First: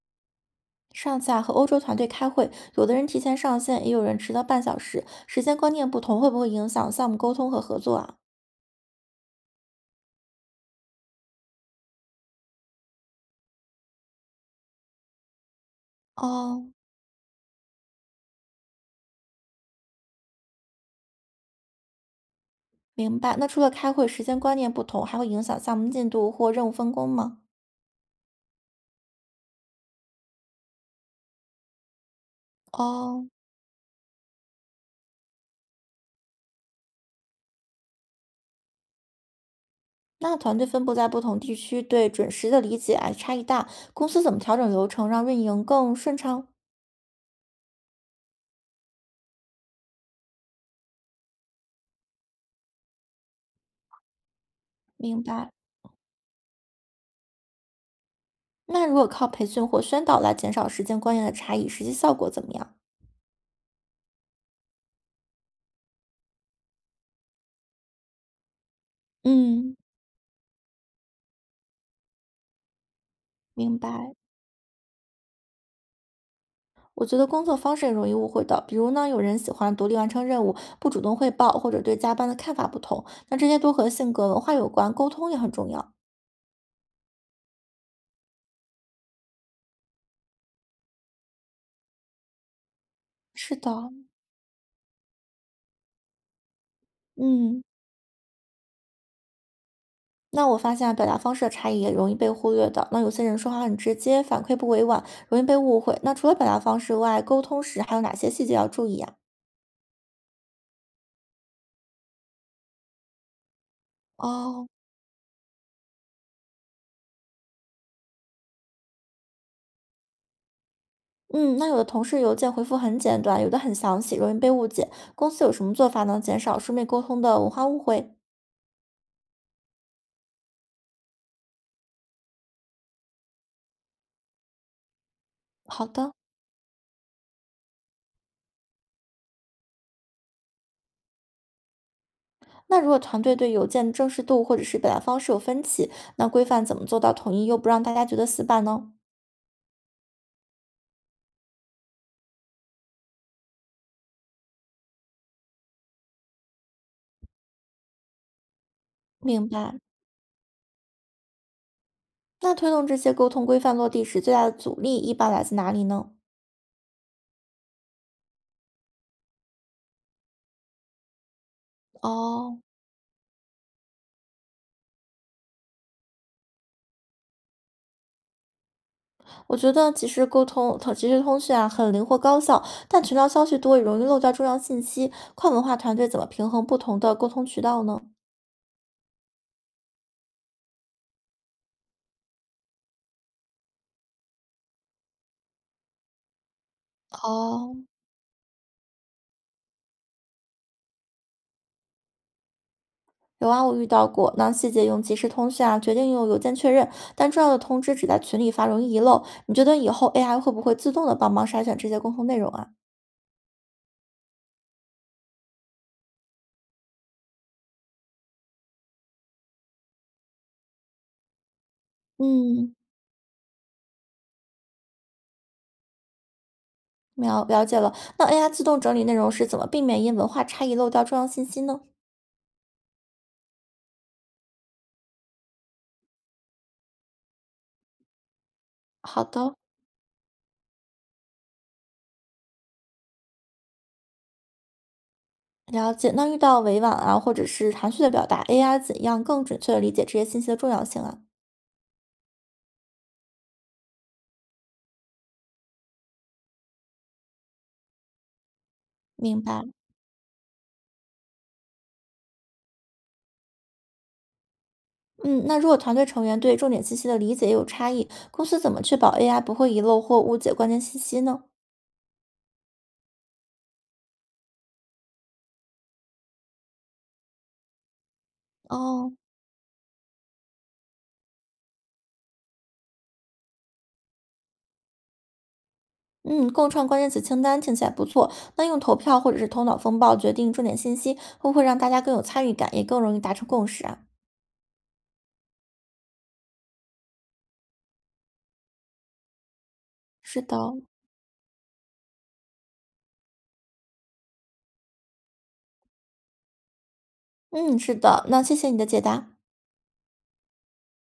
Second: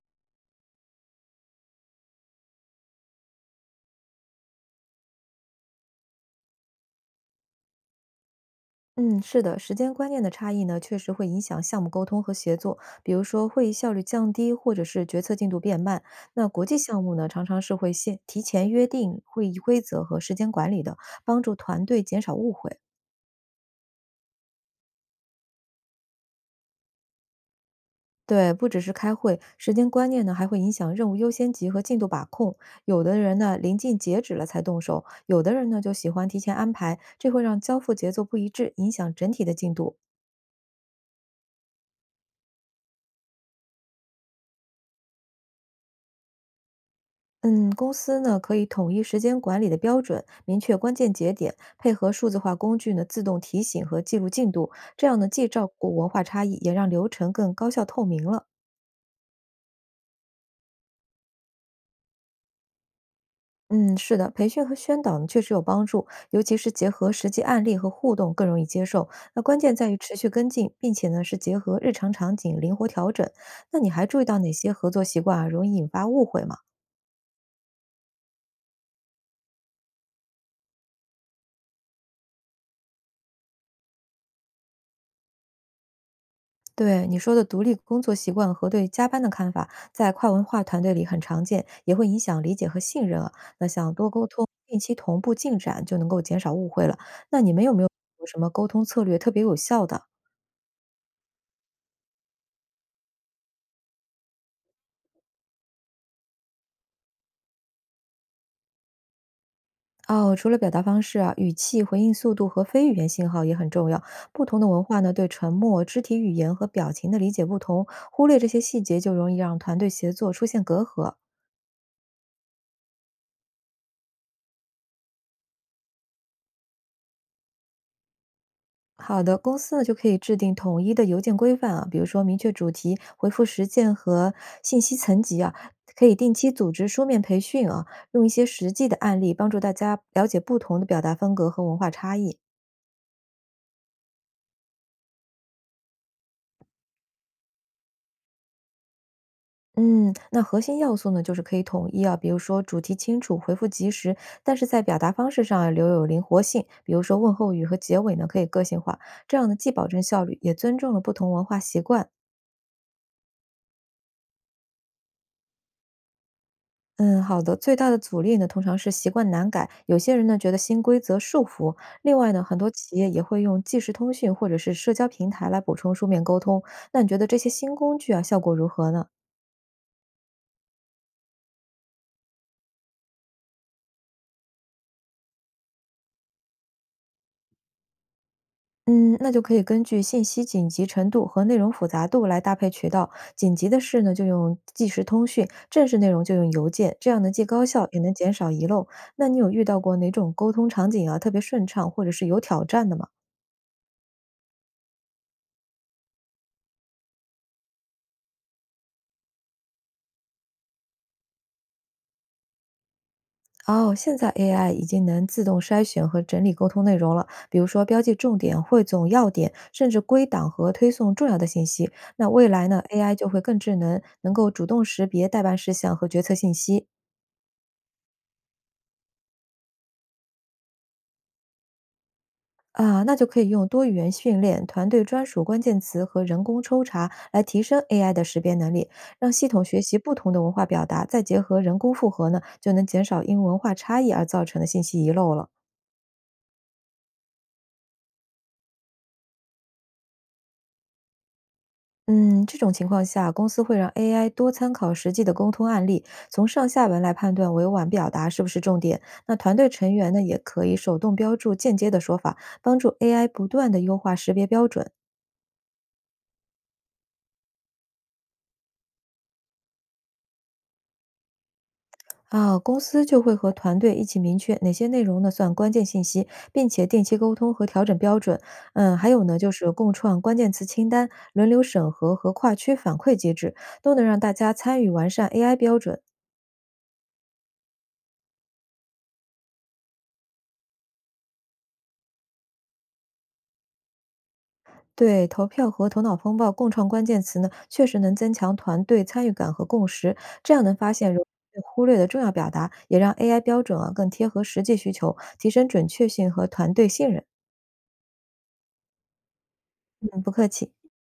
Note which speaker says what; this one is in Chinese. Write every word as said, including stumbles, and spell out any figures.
Speaker 1: 上次啊和欧洲团队开会，有的人提前上线，也有人迟到半小时，时间观念不同，会不会影响项目沟通和合作啊？
Speaker 2: 嗯，是的，时间观念的差异呢，确实会影响项目沟通和协作。比如说，会议效率降低，或者是决策进度变慢。那国
Speaker 1: 哦，
Speaker 2: 际项目呢，常常是会先提前约定会议规则和时间管理的，帮助团队减少误会。
Speaker 1: 明白。那除了开会时间观念不同，还会影响项目进度或任务分工吗？
Speaker 2: 对，不只是开会，时间观念呢，还会影响任务优先级和进度把控。有的
Speaker 1: 哦，
Speaker 2: 人呢，临近截止了才动手；有的人呢，就喜欢提前安排，这会让交付节奏不一致，影响整体的进度。
Speaker 1: 那团队分布在不同地区，对准时的理解哎差异大，公司怎么调整流程让运营更顺畅？
Speaker 2: 嗯，公司呢可以统一时间管理的标准，明确关键节点，配合数字化工具呢自动提醒和记录进度，这样
Speaker 1: 明
Speaker 2: 呢既
Speaker 1: 白。
Speaker 2: 照顾文化差异，也让流程更高效透明了。
Speaker 1: 那如果靠培训或宣导来减少时间观念的差异，实际效果怎么样？
Speaker 2: 嗯，是的，培训和宣导呢确实有帮助，尤其是结合实际案例和互动更容易接受。那关键
Speaker 1: 嗯，
Speaker 2: 在于持续跟进，并且呢是结合日常场景灵活调整。
Speaker 1: 明
Speaker 2: 那你还
Speaker 1: 白。
Speaker 2: 注意到哪些合作习惯啊容易引发误会吗？
Speaker 1: 我觉得工作方式也容易误会的，比如呢，有人喜欢独立完成任务，不主动汇报，或者对加班的看法不同。那这些都和性格、文化有关，沟通也很重要。
Speaker 2: 对你说的独立工作习惯和对加班的看法，在跨文化团队里很常见，也会影响理解和信任啊。
Speaker 1: 是
Speaker 2: 那
Speaker 1: 的，
Speaker 2: 想多沟通，定期同步进展，就能够减少误会了。那你们
Speaker 1: 嗯，
Speaker 2: 有没有什么沟通策略特别有效的？
Speaker 1: 那我发现啊表达方式的差异也容易被忽略的。那有些人说话很直接，反馈不委婉，容易被误会。那除了表达方式外，沟通时还有哪些细节要注意啊？
Speaker 2: 哦，除了表达方式啊，语气、回应速度和非语言信号也很重要。不同的
Speaker 1: 哦，
Speaker 2: 文化呢，对沉默、肢体语言和表情的理解不同，忽略这些细节就容易让团队协作出现隔阂。
Speaker 1: 嗯，那有的同事邮件回复很简短，有的很详细，容易被误解。公司有什么做法能减少书面沟通的文化误会？
Speaker 2: 好的，公司呢就可以制定统一的邮件规范啊，比如说明确主题、回复时间和信息层级啊，
Speaker 1: 好
Speaker 2: 可
Speaker 1: 的。
Speaker 2: 以定期组织书面培训啊，用一些实际的案例帮助大家了解不同的表达风格和文化差异。
Speaker 1: 那如果团队对邮件的正式度或者是表达方式有分歧，那规范怎么做到统一又不让大家觉得死板呢？
Speaker 2: 嗯，那核心要素呢，就是可以统一啊，比如说主题清楚，回复及时，但是在表达方式上啊留有灵活性，比如说问候语和结尾呢可以个性化，这样
Speaker 1: 明
Speaker 2: 呢既
Speaker 1: 白。
Speaker 2: 保证效率，也尊重了不同文化习惯。
Speaker 1: 那推动这些沟通规范落地时，最大的阻力一般来自哪里呢？
Speaker 2: 嗯，好的。最大的阻力呢，通常是习惯难改，有些人呢觉得新规则束缚。另外呢，很
Speaker 1: 哦，
Speaker 2: 多企业也会用即时通讯或者是社交平台来补充书面沟通。那你觉得这些新工具啊，效果如何呢？
Speaker 1: 我觉得即时沟通、通即时通讯啊，很灵活高效，但群聊消息多，也容易漏掉重要信息。跨文化团队怎么平衡不同的沟通渠道呢？
Speaker 2: 嗯，那就可以根据信息紧急程度和内容复杂度来搭配渠道。紧急的事呢，就用即时通讯；正式内容就用邮件。这样呢，既高
Speaker 1: 哦，
Speaker 2: 效也能减少遗漏。那你有遇到过哪种沟通场景啊，特别顺畅或者是有挑战的吗？
Speaker 1: 有啊，我遇到过。那细节用即时通讯啊，决定用邮件确认，但重要的通知只在群里发，容易遗漏。你觉得以后 A I 会不会自动的帮忙筛选这些沟通内容啊？
Speaker 2: 哦，现在 A I 已经能自动筛选和整理沟通内容了，比如说标记重点、汇总要点，甚至归档和推送重要的信息。那未来
Speaker 1: 嗯，
Speaker 2: 呢，A I 就会更智能，能够主动识别待办事项和决策信息
Speaker 1: 了了解了。那 A I 自动整理内容是怎么避免因文化差异漏掉重要信息呢？
Speaker 2: 啊，那就可以用多语言训练、团队专属关键词和人工抽查来提升 A I 的识别能力，
Speaker 1: 好
Speaker 2: 让系
Speaker 1: 的，
Speaker 2: 统学习不同的文化表达，再结合人工复合呢，就能减少因文化差异而造成的信息遗漏了。
Speaker 1: 了解。那遇到委婉啊，或者是含蓄的表达，A I 怎样更准确的理解这些信息的重要性啊？
Speaker 2: 嗯，这种情况下，公司会让 A I 多参考实际的沟通案例，从上下文来判断委婉表达是不是重点。那
Speaker 1: 明
Speaker 2: 团
Speaker 1: 白。
Speaker 2: 队成员呢，也可以手动标注间接的说法，帮助 A I 不断的优化识别标准。
Speaker 1: 嗯，那如果团队成员对重点信息的理解也有差异，公司怎么确保 A I 不会遗漏或误解关键信息呢？
Speaker 2: 啊，公司就会和团队一起明确哪些内容呢算关键信息，并且定期沟通和调整标准。嗯，还
Speaker 1: 哦，
Speaker 2: 有呢，就是共创关键词清单、轮流审核和跨区反馈机制，都能让大家参与完善 A I 标准。
Speaker 1: 嗯，共创关键词清单听起来不错。那用投票或者是头脑风暴决定重点信息，会不会让大家更有参与感，也更容易达成共识啊？
Speaker 2: 对，投票和头脑风暴共创关键词呢，确实能增强团队参与感和共识，
Speaker 1: 是
Speaker 2: 这
Speaker 1: 的，
Speaker 2: 样能发现容易被忽略的重要表达，也让 A I 标准啊更贴合实际需求，提升准确性和团队信任。
Speaker 1: 嗯，是的。那谢谢你的解答。
Speaker 2: 嗯，不客气。